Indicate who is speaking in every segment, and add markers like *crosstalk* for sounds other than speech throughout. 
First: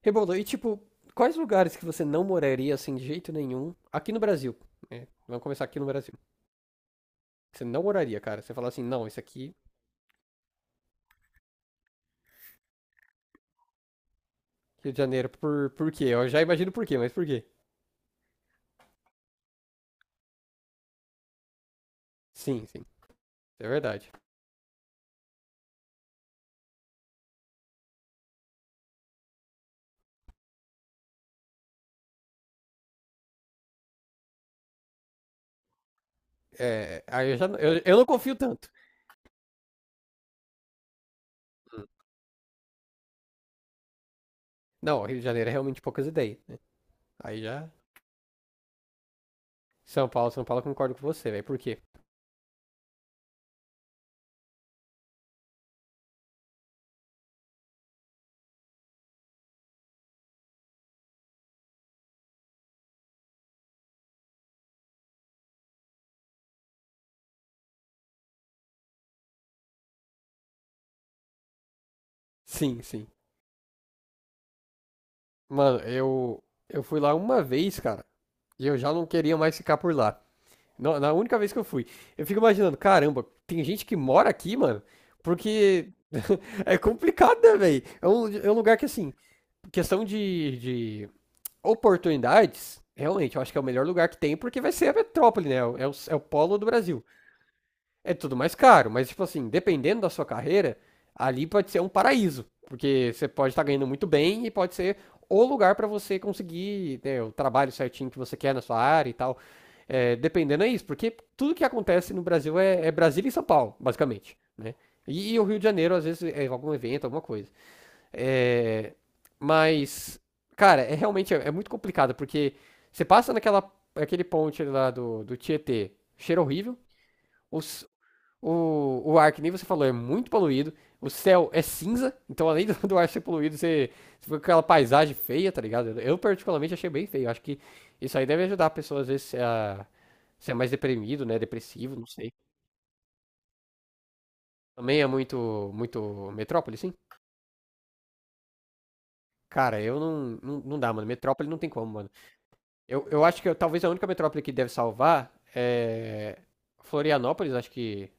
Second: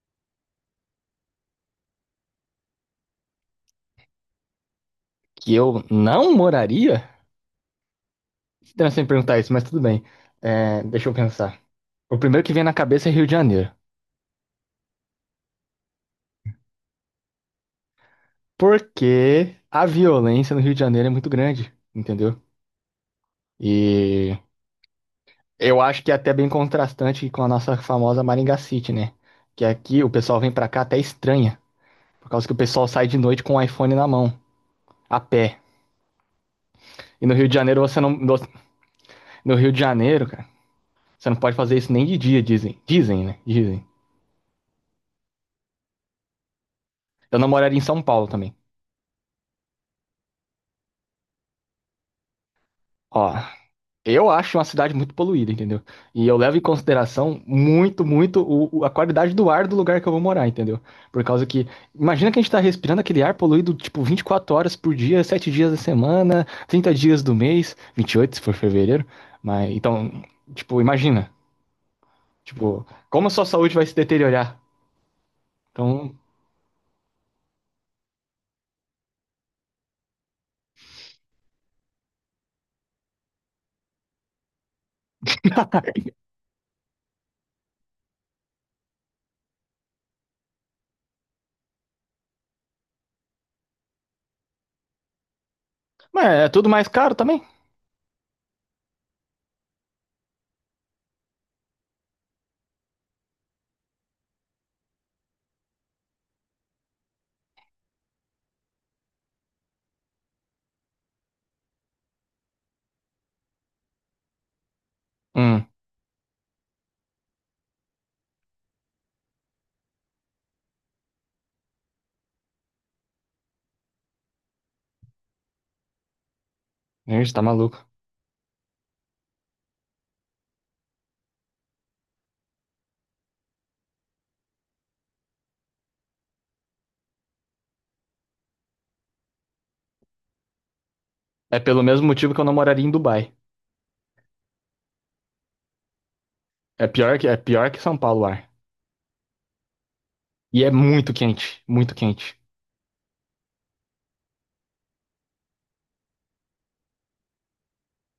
Speaker 1: Rebolo, e tipo, quais lugares que você não moraria assim de jeito nenhum aqui no Brasil? Né? Vamos
Speaker 2: Que
Speaker 1: começar aqui
Speaker 2: eu
Speaker 1: no Brasil.
Speaker 2: não moraria?
Speaker 1: Você não moraria, cara. Você fala assim,
Speaker 2: Estranho você
Speaker 1: não,
Speaker 2: me
Speaker 1: isso
Speaker 2: perguntar isso,
Speaker 1: aqui,
Speaker 2: mas tudo bem. É, deixa eu pensar. O primeiro que vem na cabeça é Rio de Janeiro.
Speaker 1: Rio de Janeiro, por quê? Eu já imagino por quê, mas por quê?
Speaker 2: Porque a violência no Rio de Janeiro é muito grande, entendeu?
Speaker 1: Sim, sim, é verdade.
Speaker 2: E eu acho que é até bem contrastante com a nossa famosa Maringá City, né? Que aqui o pessoal vem pra cá até estranha, por causa que o pessoal sai de noite com o iPhone na mão, a pé.
Speaker 1: É,
Speaker 2: E
Speaker 1: aí
Speaker 2: no
Speaker 1: eu
Speaker 2: Rio
Speaker 1: já
Speaker 2: de
Speaker 1: não-
Speaker 2: Janeiro
Speaker 1: eu, eu
Speaker 2: você
Speaker 1: não
Speaker 2: não. No
Speaker 1: confio tanto.
Speaker 2: no Rio de Janeiro, cara, você não pode fazer
Speaker 1: Hum.
Speaker 2: isso nem de dia, dizem. Dizem, né? Dizem.
Speaker 1: Não, Rio de Janeiro é realmente poucas ideias, né?
Speaker 2: Eu
Speaker 1: Aí
Speaker 2: não
Speaker 1: já.
Speaker 2: moraria em São Paulo também.
Speaker 1: São Paulo, São Paulo, eu concordo com você, velho. Por quê?
Speaker 2: Ó, eu acho uma cidade muito poluída, entendeu? E eu levo em consideração muito, muito a qualidade do ar do lugar que eu vou morar, entendeu? Por causa que, imagina que a gente tá respirando aquele ar poluído, tipo, 24 horas por dia, 7 dias da semana, 30 dias do mês, 28 se for fevereiro. Mas, então, tipo, imagina,
Speaker 1: Sim,
Speaker 2: tipo,
Speaker 1: sim.
Speaker 2: como a sua saúde vai se deteriorar?
Speaker 1: Mano,
Speaker 2: Então,
Speaker 1: eu fui lá uma vez, cara, e eu já não queria mais ficar por lá. Na única vez que eu fui. Eu fico imaginando, caramba, tem gente que mora aqui, mano, porque
Speaker 2: *laughs*
Speaker 1: *laughs* é complicado, né, velho? É um lugar que, assim, questão de oportunidades, realmente, eu acho que é o melhor lugar que tem, porque vai ser a metrópole, né? É o
Speaker 2: mas é
Speaker 1: polo do
Speaker 2: tudo mais
Speaker 1: Brasil.
Speaker 2: caro também.
Speaker 1: É tudo mais caro, mas tipo assim, dependendo da sua carreira, ali pode ser um paraíso, porque você pode estar ganhando muito bem e pode ser o lugar para você conseguir, né, o trabalho certinho que você quer na sua área e tal. É, dependendo é isso, porque tudo que acontece no Brasil é Brasília e São Paulo, basicamente, né? E o Rio de
Speaker 2: Hum,
Speaker 1: Janeiro, às vezes, é algum evento, alguma coisa. É, mas, cara, realmente é muito complicado, porque você passa naquela aquele ponte lá do Tietê, cheiro horrível.
Speaker 2: Gente, tá maluco.
Speaker 1: Os o ar, que nem você falou, é muito poluído. O céu é cinza, então além do ar ser poluído, você fica com aquela paisagem feia, tá ligado? Eu particularmente achei bem feio. Acho que isso aí deve ajudar a pessoa, às vezes, a ser mais deprimido, né?
Speaker 2: É pelo
Speaker 1: Depressivo,
Speaker 2: mesmo
Speaker 1: não
Speaker 2: motivo
Speaker 1: sei.
Speaker 2: que eu não moraria em Dubai.
Speaker 1: Também é muito metrópole,
Speaker 2: É
Speaker 1: sim?
Speaker 2: pior que, é pior que São Paulo o ar.
Speaker 1: Cara, eu
Speaker 2: E é
Speaker 1: não dá, mano.
Speaker 2: muito
Speaker 1: Metrópole não
Speaker 2: quente,
Speaker 1: tem como,
Speaker 2: muito
Speaker 1: mano.
Speaker 2: quente.
Speaker 1: Eu acho que talvez a única metrópole que deve salvar é Florianópolis, acho que.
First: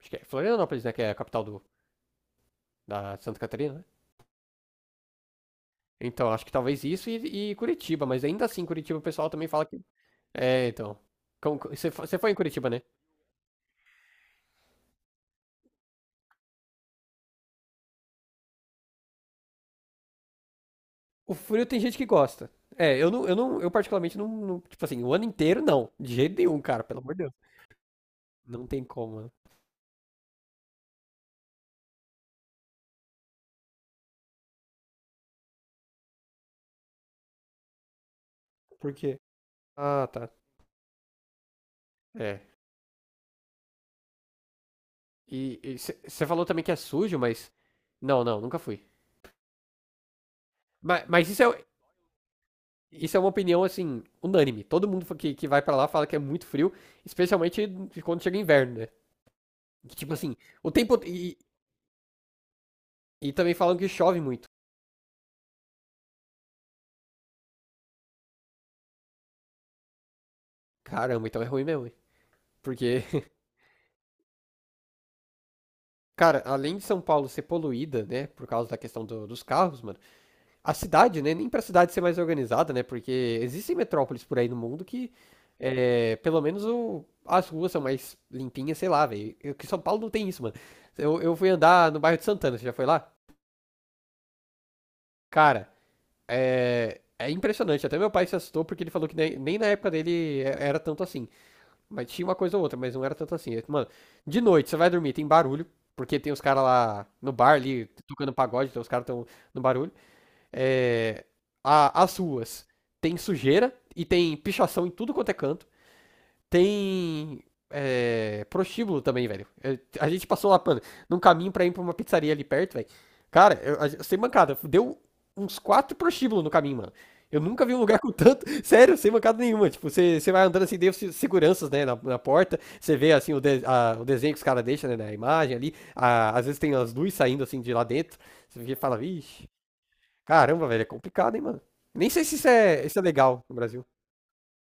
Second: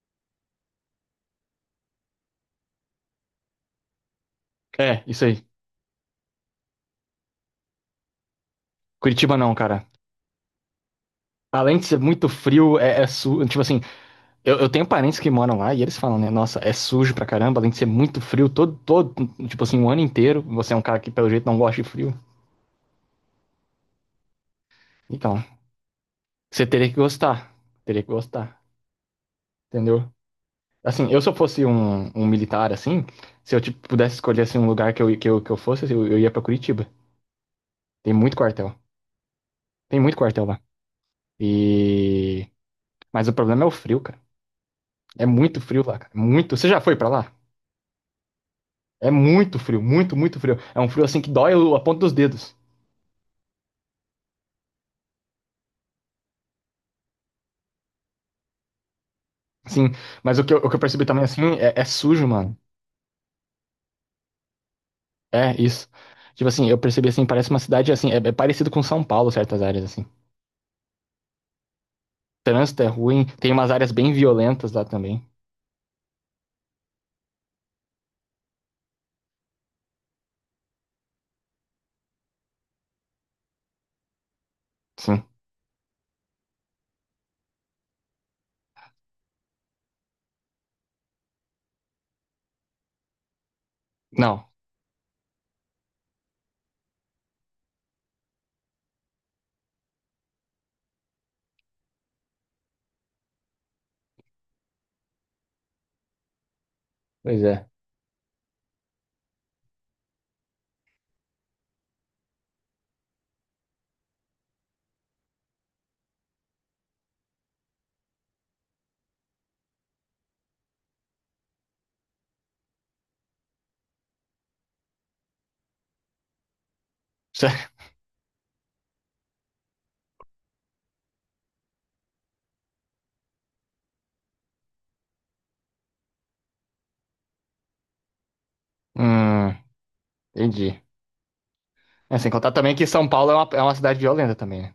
Speaker 1: Acho que é Florianópolis, né? Que é a capital da Santa Catarina, né?
Speaker 2: É, isso aí.
Speaker 1: Então, acho que talvez isso e Curitiba, mas ainda assim, Curitiba o pessoal
Speaker 2: Curitiba
Speaker 1: também
Speaker 2: não,
Speaker 1: fala que.
Speaker 2: cara.
Speaker 1: É, então.
Speaker 2: Além de
Speaker 1: Você
Speaker 2: ser
Speaker 1: você
Speaker 2: muito
Speaker 1: foi em Curitiba,
Speaker 2: frio,
Speaker 1: né?
Speaker 2: é sujo. Tipo assim, eu tenho parentes que moram lá e eles falam, né? Nossa, é sujo pra caramba, além de ser muito frio todo, todo, tipo assim, o ano inteiro. Você é um cara que, pelo
Speaker 1: O
Speaker 2: jeito, não
Speaker 1: frio tem
Speaker 2: gosta de
Speaker 1: gente que
Speaker 2: frio.
Speaker 1: gosta. É, eu particularmente tipo assim, o ano
Speaker 2: Então,
Speaker 1: inteiro não, de jeito nenhum,
Speaker 2: você
Speaker 1: cara,
Speaker 2: teria que
Speaker 1: pelo amor de Deus.
Speaker 2: gostar. Teria que gostar,
Speaker 1: Não tem como, né?
Speaker 2: entendeu? Assim, eu se eu fosse um militar, assim, se eu tipo, pudesse escolher assim, um lugar que eu fosse, eu ia pra Curitiba. Tem muito quartel.
Speaker 1: Por quê?
Speaker 2: Tem
Speaker 1: Ah,
Speaker 2: muito
Speaker 1: tá.
Speaker 2: quartel lá.
Speaker 1: É.
Speaker 2: E. Mas o problema é o frio, cara. É muito
Speaker 1: E
Speaker 2: frio lá, cara.
Speaker 1: você falou
Speaker 2: Muito.
Speaker 1: também
Speaker 2: Você
Speaker 1: que é
Speaker 2: já foi pra
Speaker 1: sujo,
Speaker 2: lá?
Speaker 1: mas não, nunca fui.
Speaker 2: É muito frio, muito, muito frio. É um frio
Speaker 1: Mas,
Speaker 2: assim que
Speaker 1: mas isso
Speaker 2: dói
Speaker 1: é,
Speaker 2: a ponta dos dedos.
Speaker 1: isso é uma opinião assim, unânime. Todo mundo que vai pra lá fala que é muito frio, especialmente quando chega inverno, né?
Speaker 2: Assim,
Speaker 1: Que, tipo assim,
Speaker 2: mas o que eu, o
Speaker 1: o
Speaker 2: que eu
Speaker 1: tempo.
Speaker 2: percebi também assim é sujo, mano.
Speaker 1: E também falam que chove muito.
Speaker 2: É isso. Tipo assim, eu percebi assim, parece uma cidade assim, é parecido com São Paulo, certas áreas assim.
Speaker 1: Caramba, então é ruim mesmo, hein?
Speaker 2: Trânsito é
Speaker 1: Porque,
Speaker 2: ruim,
Speaker 1: *laughs*
Speaker 2: tem umas áreas bem violentas lá também.
Speaker 1: cara, além de São Paulo ser poluída, né, por causa da questão dos carros, mano, a cidade, né, nem pra cidade ser mais organizada, né, porque existem metrópoles por aí no mundo que,
Speaker 2: Sim.
Speaker 1: é, pelo menos as ruas são mais limpinhas, sei lá, velho. Que São Paulo não tem isso, mano. Eu fui andar no bairro de Santana, você já foi lá?
Speaker 2: Não.
Speaker 1: Cara, é impressionante. Até meu pai se assustou porque ele falou que nem na época dele era tanto assim. Mas tinha uma coisa ou outra, mas não era tanto assim. Mano, de noite você vai dormir, tem barulho, porque tem os caras lá no
Speaker 2: Pois
Speaker 1: bar
Speaker 2: é.
Speaker 1: ali, tocando pagode, então os caras estão no barulho. É, as ruas tem sujeira e tem pichação em tudo quanto é canto. Tem. É, prostíbulo também, velho. A gente passou lá, mano, num caminho pra ir pra uma pizzaria ali perto, velho. Cara, eu, sem mancada, deu uns quatro prostíbulos no caminho, mano. Eu nunca vi um
Speaker 2: *laughs*
Speaker 1: lugar com tanto. *laughs* Sério, sem mancada nenhuma. Tipo, você vai andando assim, tem os seguranças, né, na porta. Você vê, assim, o desenho que os caras deixam, né, na imagem ali. Às vezes tem as luzes saindo, assim, de lá dentro. Você fica e fala, vixe,
Speaker 2: Hum,
Speaker 1: caramba, velho, é
Speaker 2: Entendi.
Speaker 1: complicado, hein, mano. Nem
Speaker 2: É,
Speaker 1: sei
Speaker 2: sem
Speaker 1: se
Speaker 2: contar também que
Speaker 1: isso é
Speaker 2: São Paulo é
Speaker 1: legal
Speaker 2: uma,
Speaker 1: no
Speaker 2: é uma
Speaker 1: Brasil.
Speaker 2: cidade violenta também, né?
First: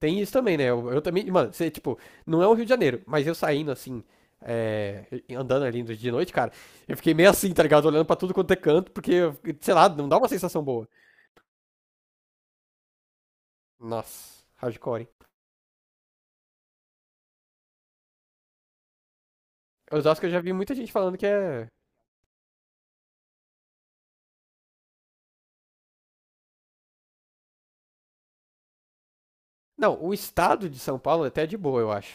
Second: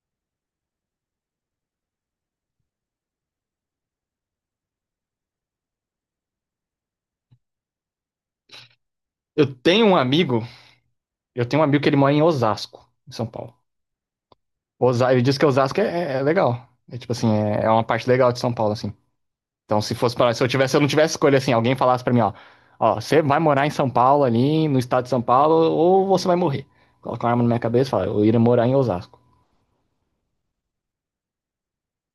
Speaker 1: Tem isso também, né? Eu também, mano, você, tipo, não é o Rio de Janeiro, mas eu saindo assim, é, andando ali de noite, cara, eu fiquei meio assim, tá ligado? Olhando pra tudo quanto é canto, porque,
Speaker 2: Eu
Speaker 1: sei
Speaker 2: tenho
Speaker 1: lá,
Speaker 2: um
Speaker 1: não dá uma
Speaker 2: amigo,
Speaker 1: sensação boa.
Speaker 2: eu tenho um amigo que ele mora em Osasco, em São Paulo.
Speaker 1: Nossa, hardcore, hein?
Speaker 2: Ele disse que Osasco é legal. É tipo assim, é uma parte legal de São Paulo, assim. Então,
Speaker 1: Osasco eu já vi muita
Speaker 2: se eu não
Speaker 1: gente
Speaker 2: tivesse
Speaker 1: falando que
Speaker 2: escolha assim,
Speaker 1: é.
Speaker 2: alguém falasse pra mim, ó, você vai morar em São Paulo ali, no estado de São Paulo, ou você vai morrer. Coloca uma arma na minha cabeça e fala, eu iria morar em Osasco.
Speaker 1: Não, o estado de São Paulo até é de boa, eu acho.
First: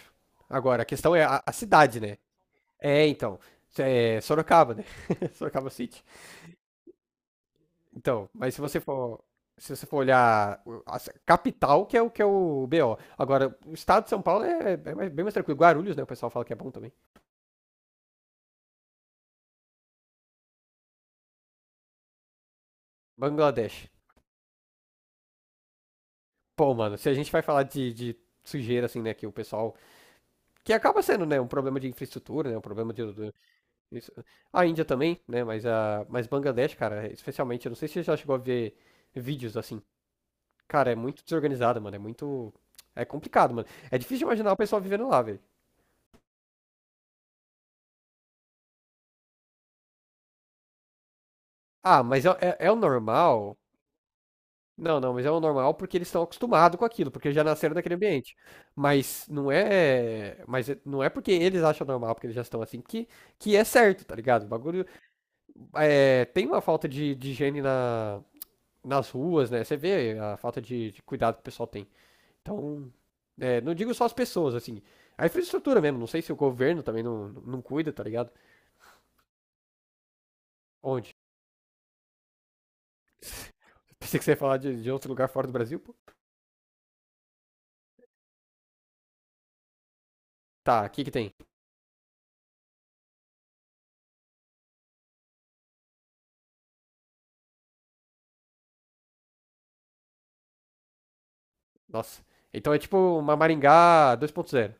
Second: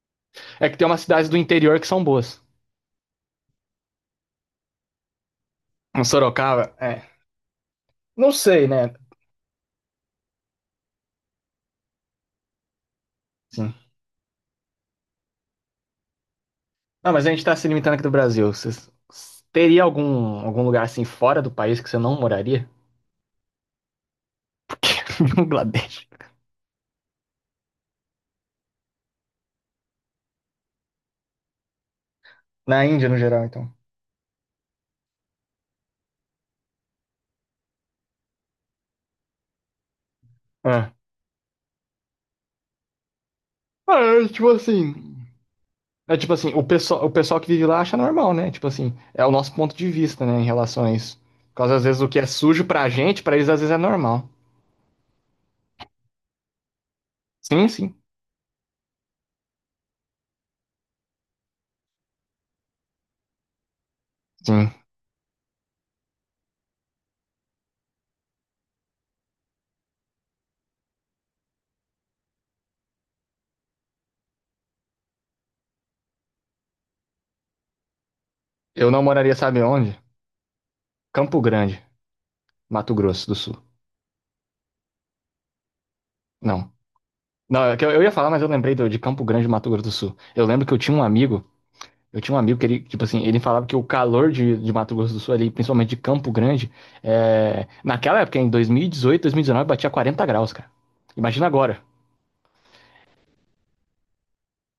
Speaker 2: É que
Speaker 1: Agora, a
Speaker 2: tem umas
Speaker 1: questão é
Speaker 2: cidades do
Speaker 1: a
Speaker 2: interior que
Speaker 1: cidade,
Speaker 2: são
Speaker 1: né?
Speaker 2: boas.
Speaker 1: É, então. É Sorocaba, né? *laughs* Sorocaba City.
Speaker 2: Em Sorocaba, é.
Speaker 1: Então,
Speaker 2: Não
Speaker 1: mas
Speaker 2: sei, né?
Speaker 1: se você for olhar a capital, que é o BO. Agora, o
Speaker 2: Sim.
Speaker 1: estado de São Paulo é bem mais tranquilo. Guarulhos, né? O pessoal fala que é bom também.
Speaker 2: Não, mas a gente tá se limitando aqui do Brasil. Teria algum lugar assim fora do país que você não moraria?
Speaker 1: Bangladesh.
Speaker 2: *laughs* Porque Bangladesh.
Speaker 1: Pô, mano, se a gente vai falar de sujeira, assim, né? Que o pessoal. Que acaba sendo, né? Um problema de infraestrutura, né? Um
Speaker 2: Na
Speaker 1: problema de.
Speaker 2: Índia, no geral, então.
Speaker 1: Isso. A Índia também, né? Mas, a, mas Bangladesh, cara, especialmente. Eu não sei se você já chegou a ver vídeos assim. Cara,
Speaker 2: É.
Speaker 1: é muito desorganizado, mano. É muito. É complicado, mano. É
Speaker 2: Ah,
Speaker 1: difícil de
Speaker 2: é, tipo
Speaker 1: imaginar o pessoal vivendo
Speaker 2: assim.
Speaker 1: lá, velho.
Speaker 2: É tipo assim, o pessoal que vive lá acha normal, né? Tipo assim, é o nosso ponto de vista, né, em relação a isso. Por causa, às vezes,
Speaker 1: Ah,
Speaker 2: o que
Speaker 1: mas
Speaker 2: é sujo
Speaker 1: é o
Speaker 2: pra gente, pra eles
Speaker 1: normal.
Speaker 2: às vezes é normal.
Speaker 1: Não, não, mas é o normal porque eles estão acostumados com aquilo, porque já
Speaker 2: Sim,
Speaker 1: nasceram naquele
Speaker 2: sim,
Speaker 1: ambiente. Não é porque eles acham normal, porque eles já estão assim, que é certo, tá ligado? O
Speaker 2: sim.
Speaker 1: bagulho é, tem uma falta de higiene nas ruas, né? Você vê a falta de cuidado que o pessoal tem. Então, é, não digo só as pessoas, assim, a infraestrutura mesmo. Não sei se o governo também não cuida, tá ligado?
Speaker 2: Eu não moraria, sabe onde?
Speaker 1: Onde?
Speaker 2: Campo Grande, Mato Grosso do
Speaker 1: *laughs*
Speaker 2: Sul.
Speaker 1: Pensei que você ia falar de outro lugar fora do Brasil, pô.
Speaker 2: Não. Não, é que eu ia falar, mas eu lembrei de Campo Grande, Mato Grosso do Sul. Eu lembro que eu
Speaker 1: Tá,
Speaker 2: tinha
Speaker 1: aqui
Speaker 2: um
Speaker 1: que tem.
Speaker 2: amigo, eu tinha um amigo que ele, tipo assim, ele falava que o calor de Mato Grosso do Sul ali, principalmente de Campo Grande, naquela época, em 2018, 2019, batia 40 graus, cara. Imagina agora.
Speaker 1: Nossa. Então é tipo uma Maringá 2.0.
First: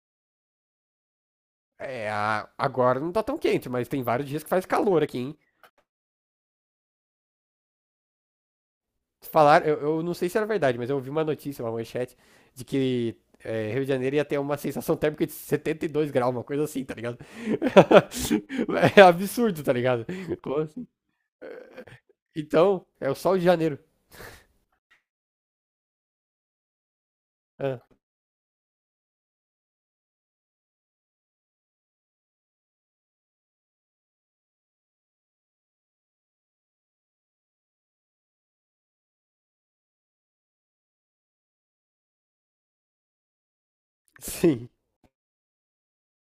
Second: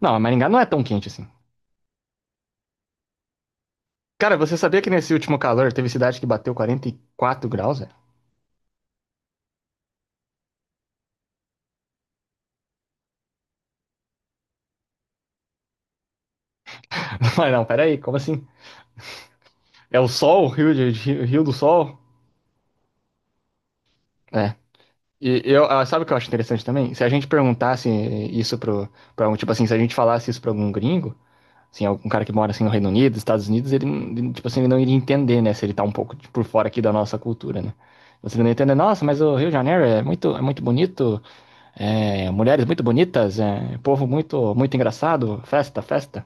Speaker 2: Não, Maringá não é tão quente assim.
Speaker 1: É, agora não tá tão quente, mas tem vários
Speaker 2: Cara,
Speaker 1: dias que
Speaker 2: você
Speaker 1: faz
Speaker 2: sabia que
Speaker 1: calor
Speaker 2: nesse
Speaker 1: aqui,
Speaker 2: último
Speaker 1: hein?
Speaker 2: calor teve cidade que bateu 44 graus, velho?
Speaker 1: Falaram, eu não sei se era verdade, mas eu ouvi uma notícia, uma manchete, de que é, Rio de Janeiro ia ter uma sensação térmica de 72 graus, uma coisa assim, tá ligado?
Speaker 2: *laughs* Mas não, peraí, como assim?
Speaker 1: *laughs* É absurdo, tá
Speaker 2: É
Speaker 1: ligado?
Speaker 2: o sol, o
Speaker 1: Como
Speaker 2: Rio,
Speaker 1: assim?
Speaker 2: Rio do Sol?
Speaker 1: Então, é o sol de janeiro.
Speaker 2: É. E eu, ah, sabe o que eu acho interessante também? Se a gente
Speaker 1: Ah,
Speaker 2: perguntasse isso tipo assim, se a gente falasse isso pra algum gringo, assim, algum cara que mora assim no Reino Unido, Estados Unidos, ele, tipo assim, ele não iria entender, né? Se ele tá um pouco tipo, por fora aqui da nossa cultura, né? Você não ia entender, nossa, mas o Rio de Janeiro é muito, bonito, é, mulheres muito bonitas, é, povo muito,
Speaker 1: sim.
Speaker 2: muito engraçado, festa, festa.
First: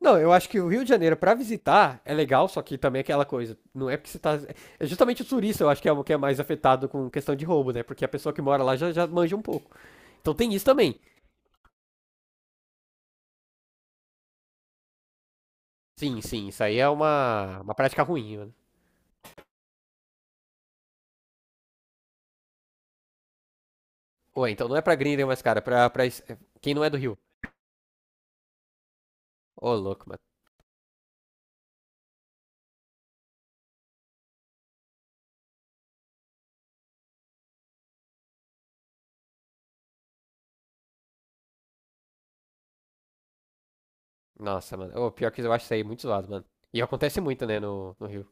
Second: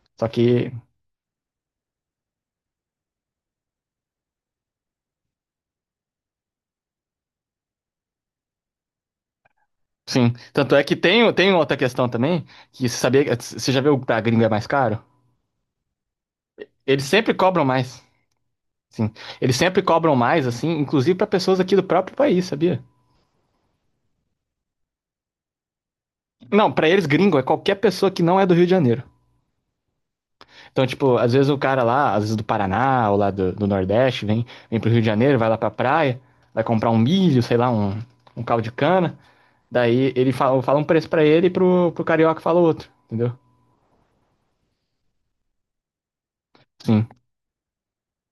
Speaker 1: Não,
Speaker 2: Só
Speaker 1: eu acho que o
Speaker 2: que
Speaker 1: Rio de Janeiro pra visitar é legal, só que também é aquela coisa, não é porque você tá. É justamente o turista, eu acho que é o que é mais afetado com questão de roubo, né? Porque a pessoa que mora lá já, já manja um pouco.
Speaker 2: sim.
Speaker 1: Então tem isso
Speaker 2: Tanto é que
Speaker 1: também.
Speaker 2: tem outra questão também, que você sabia, você já viu que da gringa é mais caro?
Speaker 1: Sim, sim, isso aí é
Speaker 2: Eles sempre cobram
Speaker 1: uma prática
Speaker 2: mais.
Speaker 1: ruim, mano.
Speaker 2: Sim. Eles sempre cobram mais, assim, inclusive para pessoas aqui do próprio país, sabia?
Speaker 1: Ou então não é pra gringa, mas, cara, pra
Speaker 2: Não,
Speaker 1: quem não
Speaker 2: para
Speaker 1: é do
Speaker 2: eles
Speaker 1: Rio.
Speaker 2: gringo é qualquer pessoa que não é do Rio de Janeiro.
Speaker 1: Ô, louco, mano.
Speaker 2: Então, tipo, às vezes o cara lá, às vezes do Paraná ou lá do Nordeste, vem pro Rio de Janeiro, vai lá pra praia, vai comprar um milho, sei lá, um, caldo de cana. Daí ele fala um preço para ele e pro carioca fala outro, entendeu?
Speaker 1: Nossa, mano. Ô, pior que eu acho isso aí muito zoado, mano. E
Speaker 2: Sim.
Speaker 1: acontece muito, né, no Rio.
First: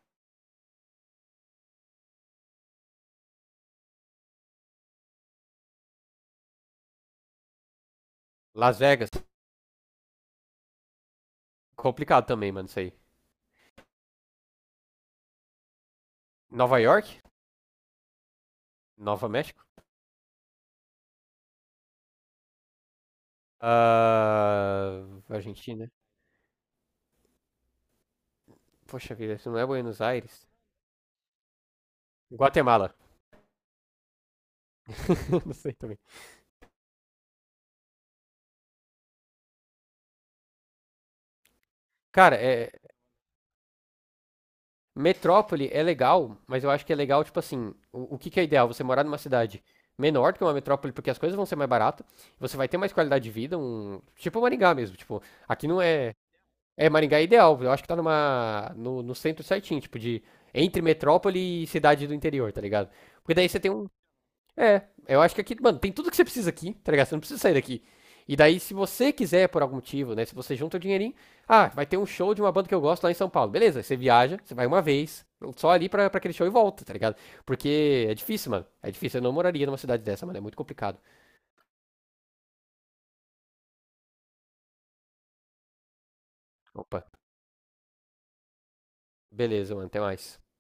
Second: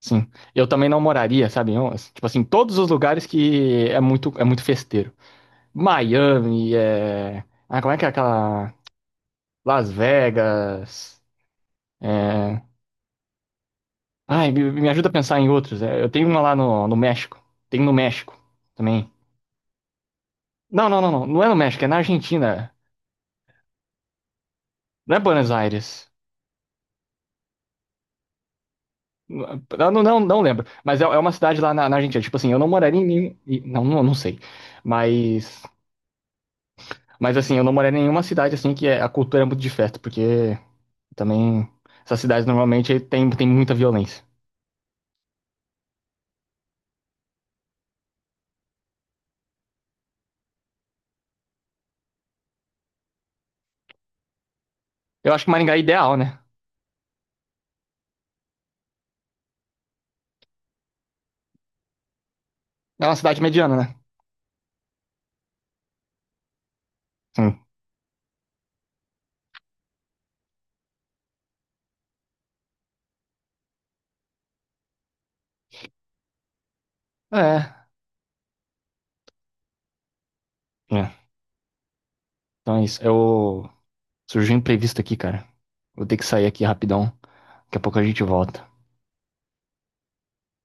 Speaker 2: Sim. Eu também não moraria, sabe? Eu, tipo assim, todos os lugares que é muito festeiro. Miami, ah, como é que é aquela...
Speaker 1: Las Vegas,
Speaker 2: Las Vegas,
Speaker 1: complicado também,
Speaker 2: é...
Speaker 1: mano, isso aí.
Speaker 2: Ai, me ajuda a pensar em outros. É, eu tenho uma lá
Speaker 1: Nova
Speaker 2: no
Speaker 1: York,
Speaker 2: México. Tem no México também.
Speaker 1: Nova México.
Speaker 2: Não, não, não, não. Não é no México, é na Argentina.
Speaker 1: Ah,
Speaker 2: Não é Buenos
Speaker 1: Argentina.
Speaker 2: Aires.
Speaker 1: Poxa vida, isso não é
Speaker 2: Não,
Speaker 1: Buenos
Speaker 2: não, não, não
Speaker 1: Aires.
Speaker 2: lembro. Mas é uma cidade lá na Argentina. Tipo assim, eu não
Speaker 1: Guatemala.
Speaker 2: moraria em... Não, não, não sei.
Speaker 1: *laughs* Não
Speaker 2: Mas...
Speaker 1: sei também.
Speaker 2: Mas assim, eu não moraria em nenhuma cidade assim que a cultura é muito de festa, porque... Também, essas
Speaker 1: Cara,
Speaker 2: cidades
Speaker 1: é,
Speaker 2: normalmente tem muita violência.
Speaker 1: metrópole é legal, mas eu acho que é legal, tipo assim, que é ideal? Você morar numa cidade menor que uma metrópole, porque as coisas vão ser mais baratas, você vai ter mais qualidade de vida, um. Tipo Maringá mesmo, tipo,
Speaker 2: Eu acho que
Speaker 1: aqui
Speaker 2: Maringá é
Speaker 1: não é.
Speaker 2: ideal, né?
Speaker 1: É, Maringá é ideal, eu acho que tá numa. No centro certinho, tipo, de. Entre metrópole e cidade do interior, tá ligado?
Speaker 2: É uma
Speaker 1: Porque
Speaker 2: cidade
Speaker 1: daí você tem
Speaker 2: mediana,
Speaker 1: um.
Speaker 2: né?
Speaker 1: É, eu acho que aqui, mano, tem tudo que você precisa aqui, tá ligado? Você não precisa sair
Speaker 2: Sim.
Speaker 1: daqui. E daí, se você quiser, por algum motivo, né? Se você junta o dinheirinho, ah, vai ter um show de uma banda que eu gosto lá em São Paulo. Beleza, você viaja, você vai uma vez, só ali pra aquele show e volta, tá ligado?
Speaker 2: É.
Speaker 1: Porque é difícil, mano. É difícil. Eu não moraria numa cidade dessa, mano. É muito complicado.
Speaker 2: É. Então é isso. Eu... Surgiu um imprevisto aqui, cara. Vou ter que sair aqui rapidão.
Speaker 1: Opa.
Speaker 2: Daqui a pouco a gente volta.
Speaker 1: Beleza, mano. Até mais.